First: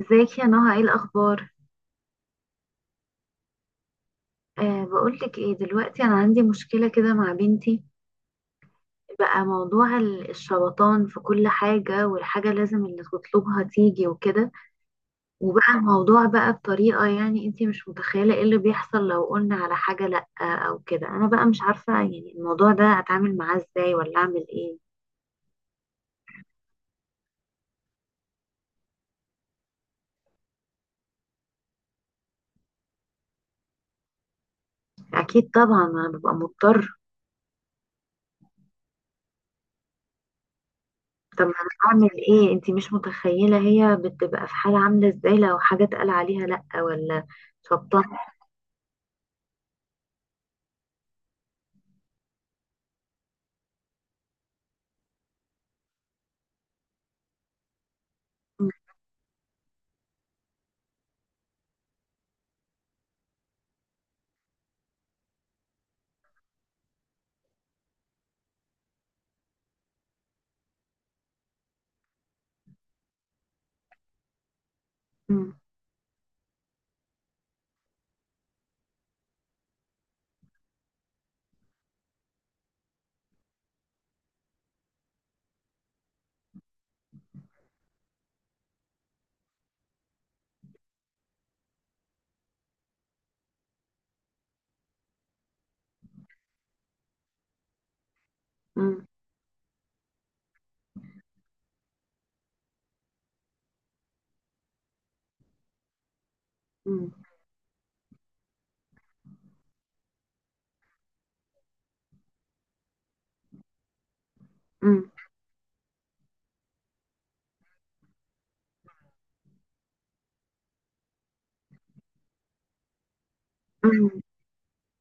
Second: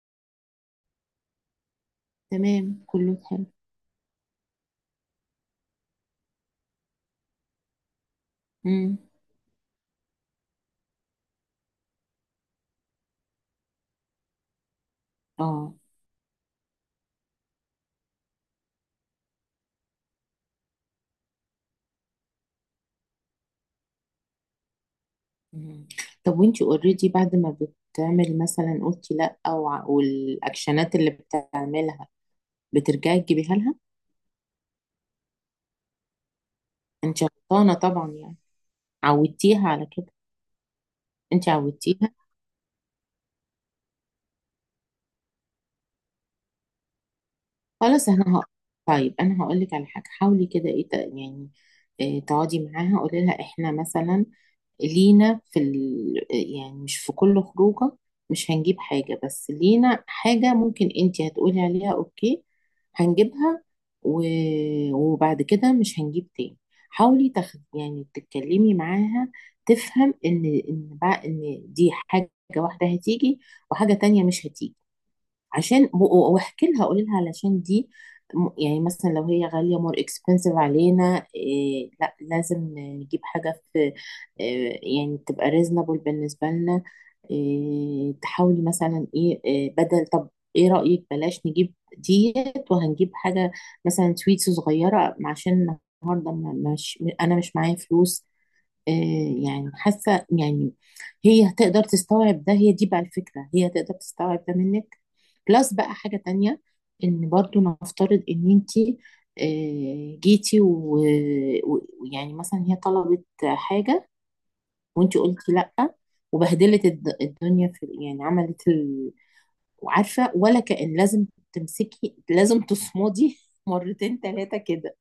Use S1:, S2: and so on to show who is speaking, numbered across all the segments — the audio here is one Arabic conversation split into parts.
S1: ازيك يا نهى؟ ايه الاخبار؟
S2: تمام، كله حلو.
S1: أه، بقولك ايه؟ دلوقتي انا عندي مشكله كده مع بنتي.
S2: امم.
S1: بقى موضوع الشبطان في كل حاجه، والحاجه لازم اللي تطلبها تيجي وكده. وبقى
S2: اه.
S1: الموضوع بقى بطريقه، يعني انتي مش متخيله ايه اللي بيحصل لو قلنا على حاجه لا او كده. انا بقى مش عارفه يعني الموضوع ده اتعامل معاه ازاي ولا اعمل ايه.
S2: مم. طب، وانتي اوريدي بعد ما بتعمل مثلا قلتي لا او والاكشنات اللي بتعملها، بترجعي تجيبيها لها؟
S1: اكيد طبعا، انا ببقى مضطر.
S2: انت غلطانه طبعا يعني، عودتيها على كده،
S1: طب
S2: انت
S1: انا اعمل
S2: عودتيها.
S1: ايه؟ انتي مش متخيله هي بتبقى في حاله عامله ازاي لو حاجه اتقال عليها لا، ولا شبطان.
S2: خلاص، انا هقول. طيب، انا هقول لك على حاجه، حاولي كده ايه يعني إيه، تقعدي معاها قولي لها احنا مثلا لينا يعني مش في كل خروجه مش هنجيب حاجه، بس لينا حاجه ممكن انت هتقولي عليها اوكي هنجيبها، و... وبعد كده مش هنجيب تاني. حاولي يعني تتكلمي معاها تفهم ان بقى ان دي حاجه واحده هتيجي، وحاجه تانية مش هتيجي.
S1: مم.
S2: عشان واحكي لها قولي لها علشان دي، يعني مثلا لو هي غالية مور اكسبنسيف علينا إيه، لا لازم نجيب حاجة في إيه يعني تبقى ريزنبل بالنسبة لنا. إيه تحاولي مثلا ايه، إيه بدل طب ايه رأيك بلاش نجيب ديت وهنجيب حاجة مثلا سويتس صغيرة، عشان النهاردة مش انا مش معايا فلوس.
S1: مم.
S2: يعني حاسه يعني هي هتقدر تستوعب ده، هي دي بقى الفكره، هي هتقدر تستوعب ده منك. بلس بقى حاجه تانية،
S1: مم.
S2: ان برضو نفترض ان انتي جيتي ويعني مثلا هي طلبت حاجه،
S1: مم.
S2: وانتي قلتي لا، وبهدلت الدنيا في يعني عملت وعارفه، ولا كأن لازم تمسكي، لازم تصمدي مرتين
S1: مم.
S2: ثلاثه كده.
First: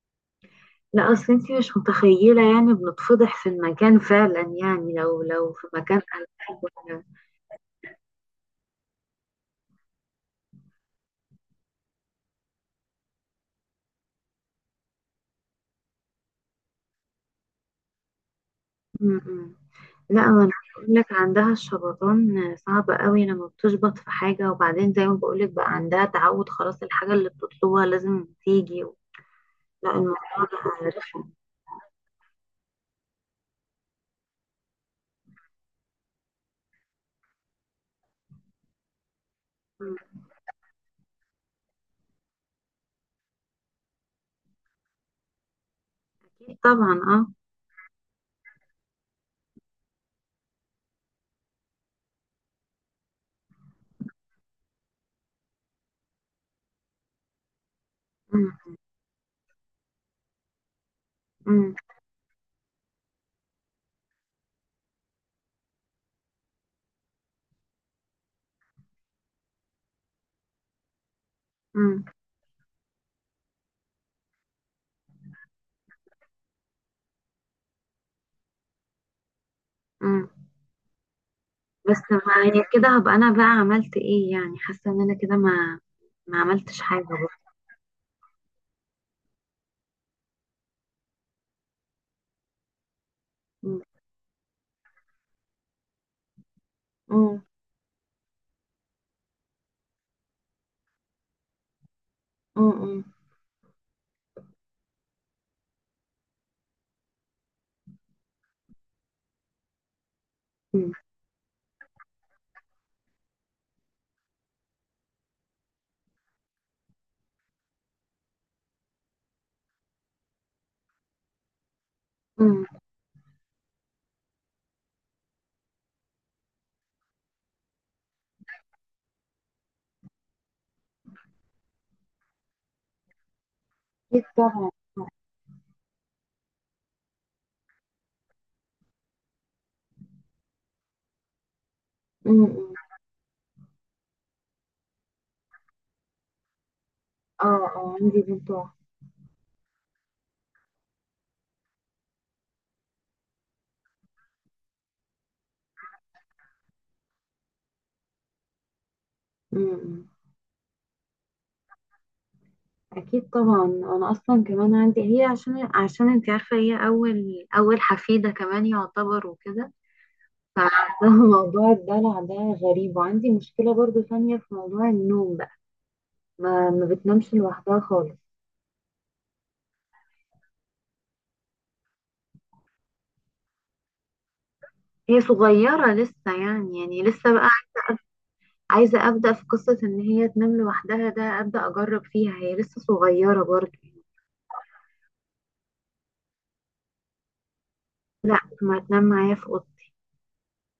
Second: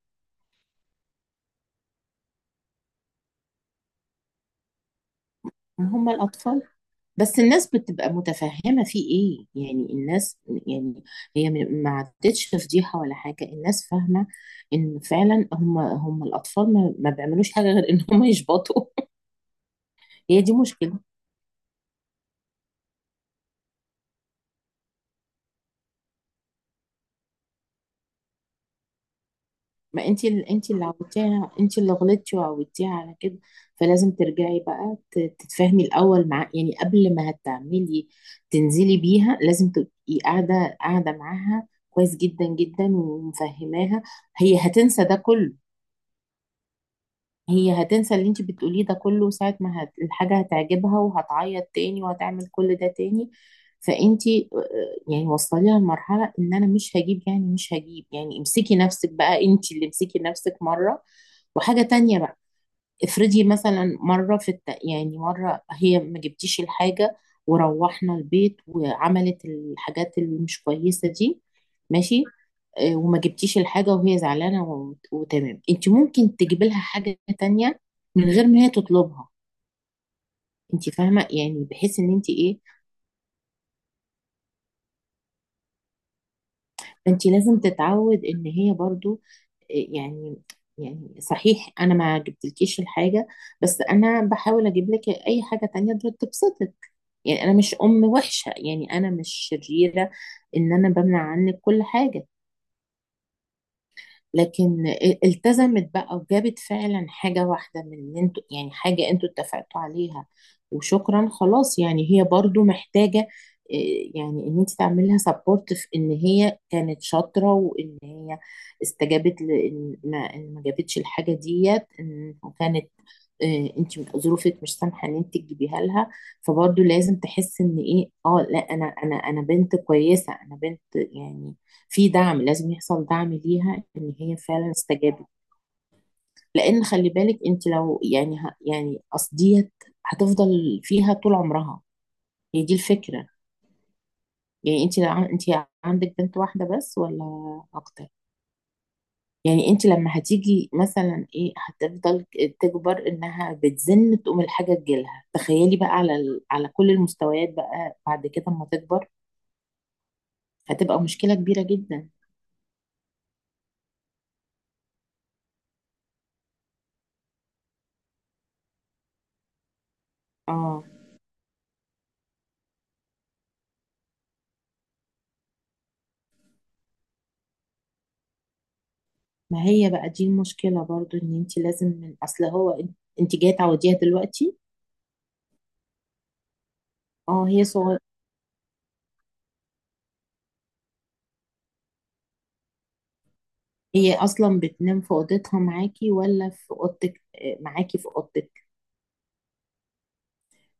S1: لا، اصل انت مش متخيله يعني بنتفضح في المكان فعلا، يعني لو في مكان
S2: هما
S1: ألعاب
S2: الاطفال بس الناس بتبقى متفهمة في ايه يعني، الناس يعني هي ما عدتش فضيحة ولا حاجة، الناس فاهمة ان فعلا هم الاطفال ما بيعملوش حاجة غير ان هم يشبطوا.
S1: مم. مم. لا،
S2: هي
S1: ما انا
S2: دي
S1: بقول
S2: مشكلة.
S1: لك عندها الشبطان صعب قوي لما بتشبط في حاجه، وبعدين زي ما بقول لك بقى عندها تعود، خلاص الحاجه اللي بتطلبها لازم تيجي. لا،
S2: ما انت انت
S1: الموضوع
S2: اللي
S1: ده رخم.
S2: عودتيها، انت اللي غلطتي وعودتيها على كده، فلازم ترجعي بقى تتفاهمي الاول مع يعني قبل ما هتعملي تنزلي بيها، لازم
S1: مم.
S2: تبقي قاعدة قاعدة معاها كويس جدا جدا ومفهماها. هي هتنسى ده كله،
S1: اكيد طبعا، اه.
S2: هي هتنسى اللي انت بتقوليه ده كله، ساعة ما الحاجة هتعجبها وهتعيط تاني وهتعمل كل ده تاني. فانت يعني وصليها لمرحلة ان انا مش هجيب، يعني مش هجيب، يعني امسكي
S1: مم.
S2: نفسك بقى، انت اللي امسكي نفسك مرة.
S1: مم.
S2: وحاجة تانية بقى، افرضي مثلا مرة في يعني مرة هي ما جبتيش الحاجة وروحنا البيت وعملت الحاجات اللي مش كويسة دي،
S1: مم.
S2: ماشي. وما جبتيش الحاجة وهي زعلانة وتمام، انت ممكن تجيب لها حاجة تانية من غير ما هي تطلبها.
S1: مم.
S2: انت فاهمة يعني،
S1: بس
S2: بحيث ان انت
S1: ما
S2: ايه،
S1: يعني كده هبقى انا بقى عملت ايه؟ يعني حاسه ان انا كده ما عملتش حاجه.
S2: انت لازم تتعود ان هي برضو يعني يعني صحيح انا ما جبتلكيش الحاجة،
S1: مم.
S2: بس انا بحاول اجيب لك اي حاجة تانية تبسطك.
S1: مم.
S2: يعني انا مش ام وحشة، يعني انا مش شريرة ان انا بمنع عنك كل حاجة،
S1: مم. برضه.
S2: لكن التزمت بقى وجابت فعلا حاجة واحدة من، ان انتوا يعني حاجة انتوا اتفقتوا عليها
S1: امم.
S2: وشكرا خلاص، يعني هي برضو محتاجة يعني ان انت تعملي لها سبورت في ان هي كانت شاطرة وان هي استجابت، لان ما إن ما جابتش الحاجة ديت ان
S1: امم. امم. امم،
S2: كانت انت ظروفك مش سامحة ان انت تجيبيها لها، فبرضو لازم تحس ان ايه، اه لا انا انا بنت كويسة، انا بنت يعني في دعم لازم يحصل، دعم ليها ان
S1: أكيد
S2: هي
S1: طبعا.
S2: فعلا استجابت. لان خلي بالك، انت لو يعني يعني اصل ديت هتفضل فيها طول عمرها.
S1: مم. مم.
S2: هي دي الفكره، يعني انت لو انت عندك بنت واحده بس ولا
S1: اه، اه،
S2: اكتر.
S1: عندي بنت واحدة.
S2: يعني انت لما هتيجي مثلا ايه هتفضل تكبر انها بتزن تقوم الحاجه تجيلها، تخيلي بقى على على كل المستويات بقى بعد كده اما تكبر
S1: مم. مم.
S2: هتبقى مشكله كبيره جدا.
S1: أكيد طبعا، أنا أصلا كمان عندي هي، عشان أنت عارفة، هي أول أول حفيدة كمان يعتبر وكده.
S2: اه،
S1: فموضوع الدلع ده غريب. وعندي مشكلة برضو ثانية في موضوع النوم بقى، ما بتنامش لوحدها خالص.
S2: ما هي بقى دي المشكلة برضو ان انت لازم من اصل هو، انت جاية تعوديها دلوقتي.
S1: هي صغيره لسه، يعني لسه
S2: اه، هي صغيرة.
S1: عايزة أبدأ في قصة إن هي تنام لوحدها، ده أبدأ أجرب فيها، هي لسه صغيرة برضه.
S2: هي اصلا بتنام في اوضتها معاكي ولا في اوضتك؟ آه، معاكي في
S1: لا،
S2: اوضتك.
S1: ما تنام معايا في أوضتي.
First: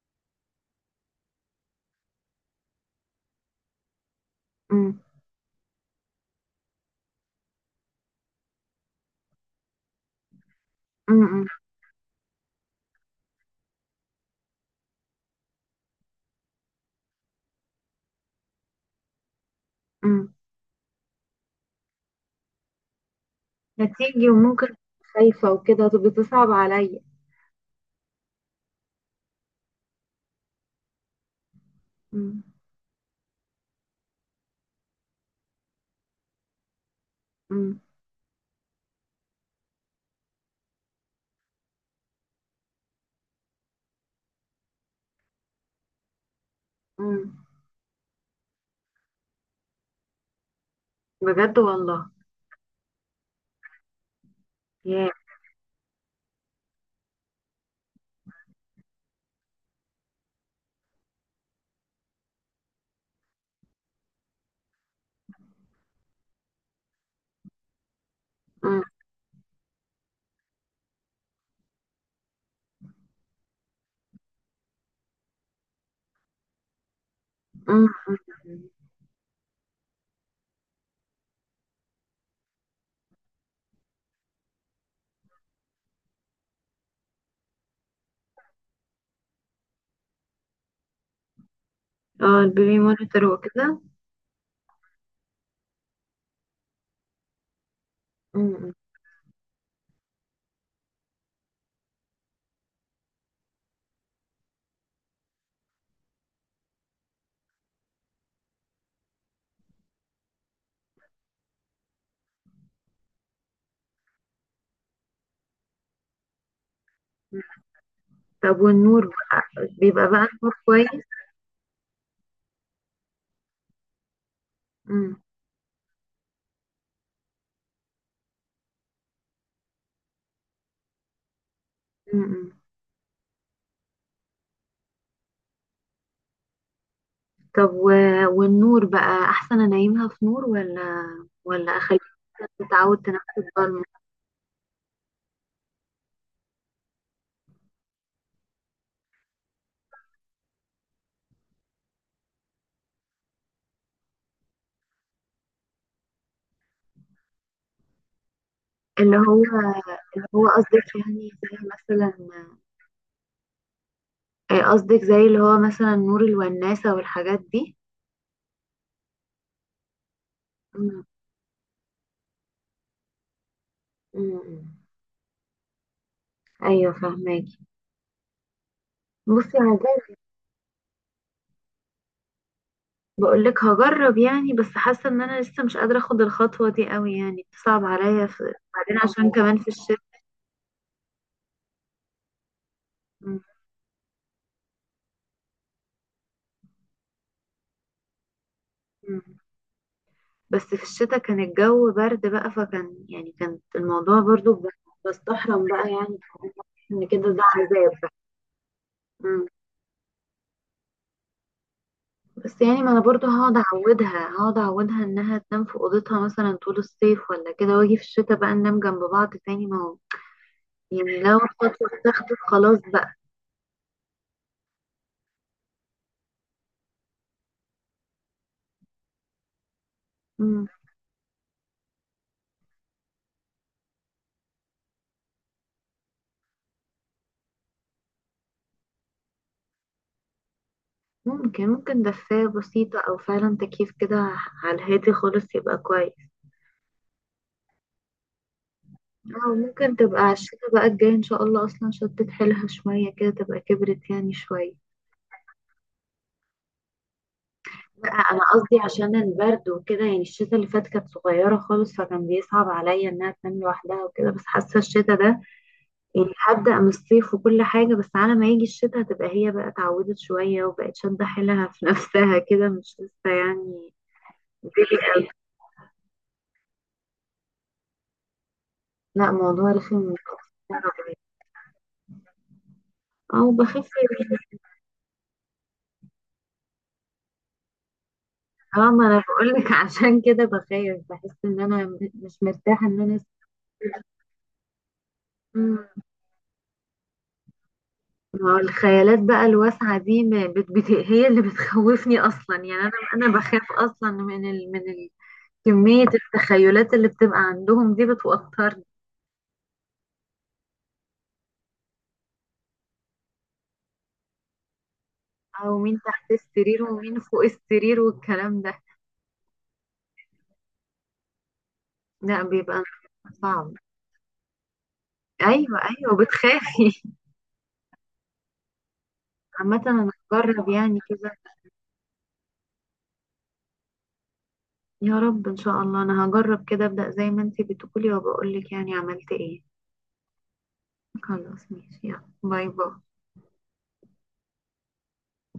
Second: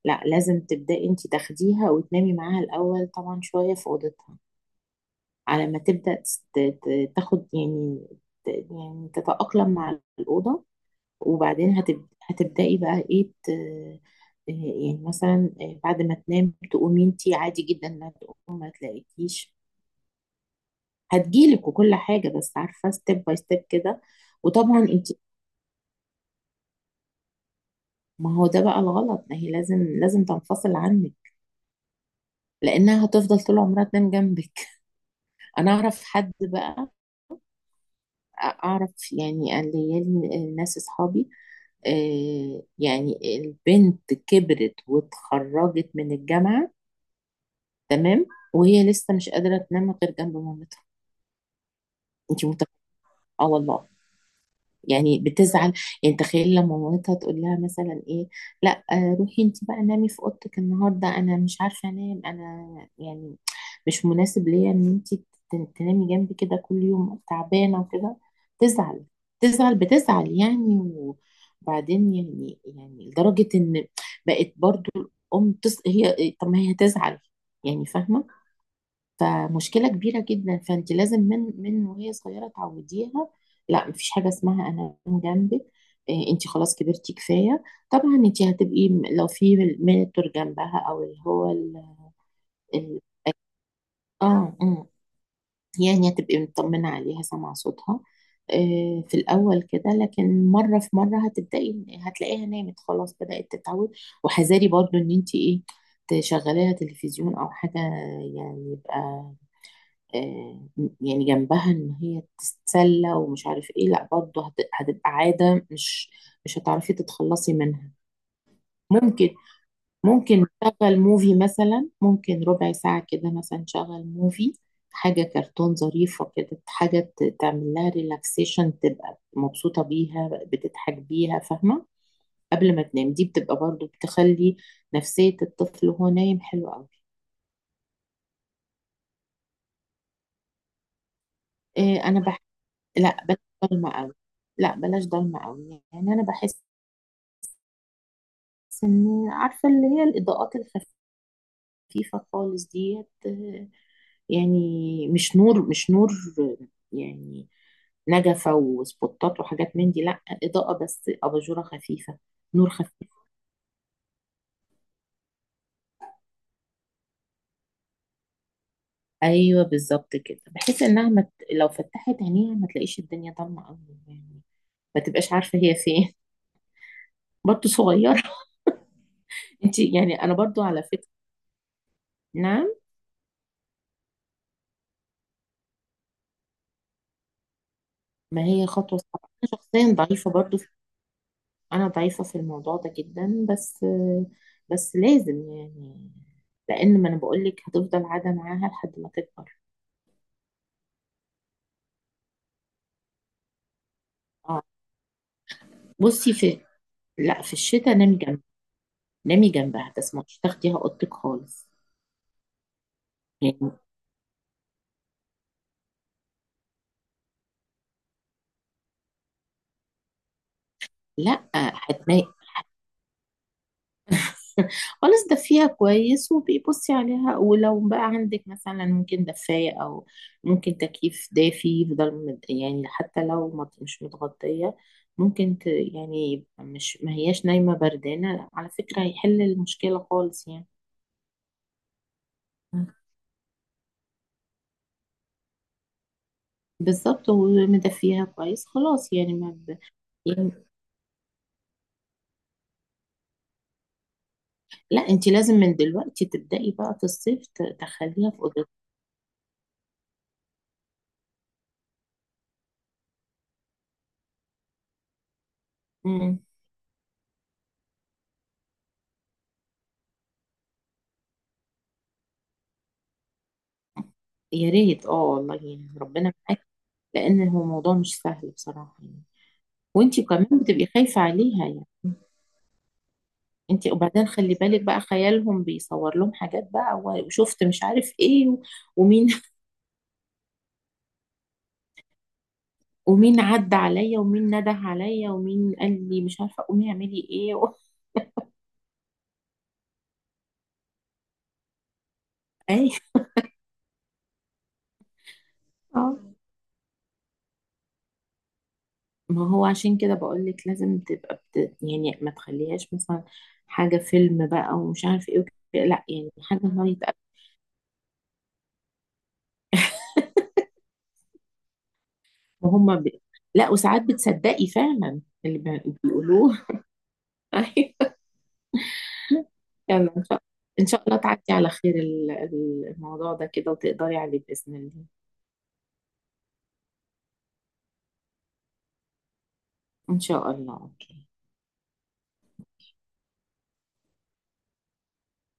S2: لا، لازم تبدأي انت تاخديها وتنامي معاها الاول طبعا شوية في اوضتها،
S1: أم.
S2: على ما تبدأ تاخد يعني يعني تتأقلم مع الأوضة.
S1: أم. أم.
S2: وبعدين هتبدأي بقى ايه يعني مثلا بعد ما تنام تقومي انتي عادي جدا، ما تقوم ما تلاقيكيش
S1: أم.
S2: هتجيلك وكل حاجة، بس عارفة، ستيب باي ستيب كده.
S1: هتيجي وممكن
S2: وطبعا انت،
S1: خايفة وكده تبقى تصعب عليا.
S2: ما هو ده بقى الغلط، ما هي لازم تنفصل عنك
S1: أم.
S2: لانها هتفضل طول عمرها تنام جنبك. انا اعرف حد بقى،
S1: أم.
S2: اعرف يعني، الليالي الناس اصحابي يعني البنت كبرت واتخرجت من الجامعة
S1: أم.
S2: تمام، وهي لسه مش قادرة تنام غير جنب مامتها.
S1: بجد والله.
S2: انت متخيلة؟ اه والله.
S1: يا.
S2: يعني بتزعل، يعني تخيل لما مامتها تقول لها مثلا ايه لا روحي انت بقى نامي في اوضتك النهارده، انا مش عارفه انام انا، يعني مش مناسب ليا ان انت تنامي جنبي كده كل يوم، تعبانه وكده،
S1: أم.
S2: تزعل، تزعل بتزعل يعني. وبعدين يعني لدرجه ان بقت برضو الام هي طب ما هي تزعل يعني،
S1: أم.
S2: فاهمه؟ فمشكلة كبيرة جدا. فانت لازم من وهي صغيرة تعوديها لا مفيش حاجة اسمها انا جنبك، انت خلاص كبرتي كفاية. طبعا انت هتبقي لو في مينتور جنبها او اللي هو
S1: اه، البيبي
S2: ال...
S1: مونيتور وكده.
S2: اه أمم. يعني هتبقي مطمنة عليها سامعة صوتها،
S1: أم. أم.
S2: في الأول كده، لكن مرة في مرة هتبدأي هتلاقيها نامت خلاص، بدأت تتعود. وحذاري برضو إن أنت إيه، تشغليها تلفزيون أو حاجة يعني، يبقى آه، يعني جنبها ان هي تتسلى ومش عارف ايه، لا برضه هتبقى عادة مش مش هتعرفي
S1: أم.
S2: تتخلصي منها.
S1: طب والنور
S2: ممكن،
S1: بقى، بيبقى بقى
S2: ممكن
S1: النور كويس؟
S2: نشغل موفي مثلا، ممكن ربع ساعة كده مثلا نشغل موفي
S1: أم.
S2: حاجة كرتون ظريفة كده، حاجة تعمل لها ريلاكسيشن، تبقى مبسوطة بيها، بتضحك بيها، فاهمة؟
S1: أم. أم.
S2: قبل ما تنام دي بتبقى برضه بتخلي نفسية الطفل وهو نايم حلوة قوي.
S1: طب والنور بقى احسن انيمها في نور، ولا اخليها
S2: انا،
S1: تتعود تنام
S2: لا بلاش
S1: في الضلمه؟
S2: ضلمة قوي، لا بلاش ضلمة قوي يعني، انا بحس ان، عارفة اللي هي الاضاءات الخفيفة خالص ديت يعني مش نور، مش نور آه، يعني نجفة
S1: اللي
S2: وسبوتات
S1: هو
S2: وحاجات من دي، لا،
S1: اللي هو
S2: إضاءة
S1: قصدك
S2: بس
S1: يعني
S2: أباجورة
S1: زي مثلا؟
S2: خفيفة، نور خفيف.
S1: آه، قصدك زي اللي هو مثلا نور الوناسه والحاجات دي.
S2: أيوة بالظبط كده، بحيث
S1: مم.
S2: إنها لو فتحت عينيها ما تلاقيش الدنيا ضلمة أوي، يعني
S1: مم.
S2: ما تبقاش عارفة هي فين،
S1: ايوه فهماكي.
S2: برضه صغيرة.
S1: بصي انا
S2: أنت
S1: زي،
S2: يعني، أنا برضه على فكرة. نعم.
S1: بقول لك هجرب يعني، بس حاسه ان انا لسه مش قادره اخد الخطوه دي قوي، يعني صعب عليا
S2: ما هي
S1: بعدين
S2: خطوة صعبة،
S1: عشان
S2: أنا
S1: كمان في
S2: شخصيا
S1: الشتاء.
S2: ضعيفة برضو أنا ضعيفة في الموضوع ده جدا، بس بس لازم يعني، لأن ما أنا بقولك هتفضل قاعدة معاها لحد ما
S1: مم.
S2: تكبر.
S1: بس في الشتاء كان الجو برد بقى، فكان يعني كان الموضوع برضو
S2: اه،
S1: بستحرم بقى يعني،
S2: بصي في،
S1: ان كده
S2: لا
S1: ده
S2: في
S1: عذاب
S2: الشتاء
S1: بقى.
S2: نامي
S1: مم.
S2: نامي جنبها، تسمعش تاخديها أوضتك خالص،
S1: بس يعني ما انا برضو هقعد
S2: يعني
S1: اعودها هقعد اعودها انها تنام في اوضتها مثلا طول الصيف ولا كده، واجي في الشتاء بقى ننام جنب بعض تاني؟ ما هو يعني لو
S2: لا
S1: الخطوة
S2: هتنامي.
S1: اتاخدت خلاص بقى.
S2: خلاص، دفيها كويس وبيبصي عليها، ولو بقى عندك مثلا ممكن دفاية أو
S1: مم.
S2: ممكن تكييف دافي يفضل يعني حتى لو مش متغطية، ممكن يعني يبقى مش ما هياش نايمة بردانة، على فكرة هيحل المشكلة خالص يعني.
S1: ممكن دفاية بسيطة أو فعلا تكييف كده على الهادي خالص يبقى كويس.
S2: بالظبط، ومدفيها كويس خلاص يعني ما
S1: أو
S2: ب...
S1: ممكن تبقى على
S2: يعني
S1: الشتا بقى الجاي إن شاء الله أصلا شدت حيلها شوية كده، تبقى كبرت يعني شوية.
S2: لا انت لازم من دلوقتي تبدأي بقى في الصيف
S1: لا،
S2: تخليها
S1: انا
S2: في أوضتها.
S1: قصدي عشان البرد وكده، يعني الشتا اللي فات كانت صغيره خالص فكان بيصعب عليا انها تنام لوحدها وكده، بس حاسه الشتا ده يعني
S2: مم.
S1: هبدا من الصيف وكل حاجه، بس على ما يجي الشتا هتبقى هي بقى اتعودت شويه وبقت شاده حيلها في نفسها كده، مش لسه يعني
S2: يا ريت،
S1: ديلي
S2: اه
S1: قوي.
S2: والله يعني ربنا معاك. لأن هو موضوع مش سهل بصراحة يعني.
S1: لا، موضوع رخم.
S2: وانتي كمان بتبقي خايفة عليها يعني،
S1: اه، وبخاف
S2: انتي وبعدين خلي بالك بقى، خيالهم بيصور لهم حاجات بقى وشفت مش عارف ايه
S1: اه ما انا
S2: ومين
S1: بقول لك عشان كده بخاف، بحس ان انا مش مرتاحه ان انا.
S2: ومين عدى عليا، ومين نده عليا، ومين
S1: مم.
S2: قال لي مش عارفة قومي اعملي ايه و...
S1: ما هو الخيالات بقى الواسعة دي، ما بت... بت... هي اللي بتخوفني أصلا، يعني
S2: اي،
S1: أنا بخاف أصلا كمية
S2: اه.
S1: التخيلات اللي بتبقى عندهم دي بتوترني.
S2: ما هو عشان كده بقول لك لازم تبقى يعني ما تخليهاش مثلا حاجة فيلم بقى ومش عارف ايه وكده.
S1: أو مين
S2: لا
S1: تحت
S2: يعني حاجة
S1: السرير
S2: لايت،
S1: ومين فوق السرير والكلام ده. لا، بيبقى
S2: وهم ب... لا
S1: صعب.
S2: وساعات بتصدقي فعلا اللي
S1: أيوة أيوة،
S2: بيقولوه.
S1: بتخافي. عامة أنا
S2: يلا
S1: هجرب
S2: ان
S1: يعني
S2: شاء الله
S1: كده.
S2: تعدي على خير الموضوع ده كده وتقدري عليه بإذن الله.
S1: يا رب إن شاء الله، أنا هجرب كده أبدأ زي ما أنتي بتقولي، وبقولك يعني عملت إيه.
S2: ان شاء الله، اوكي.
S1: خلاص ماشي، يلا باي باي.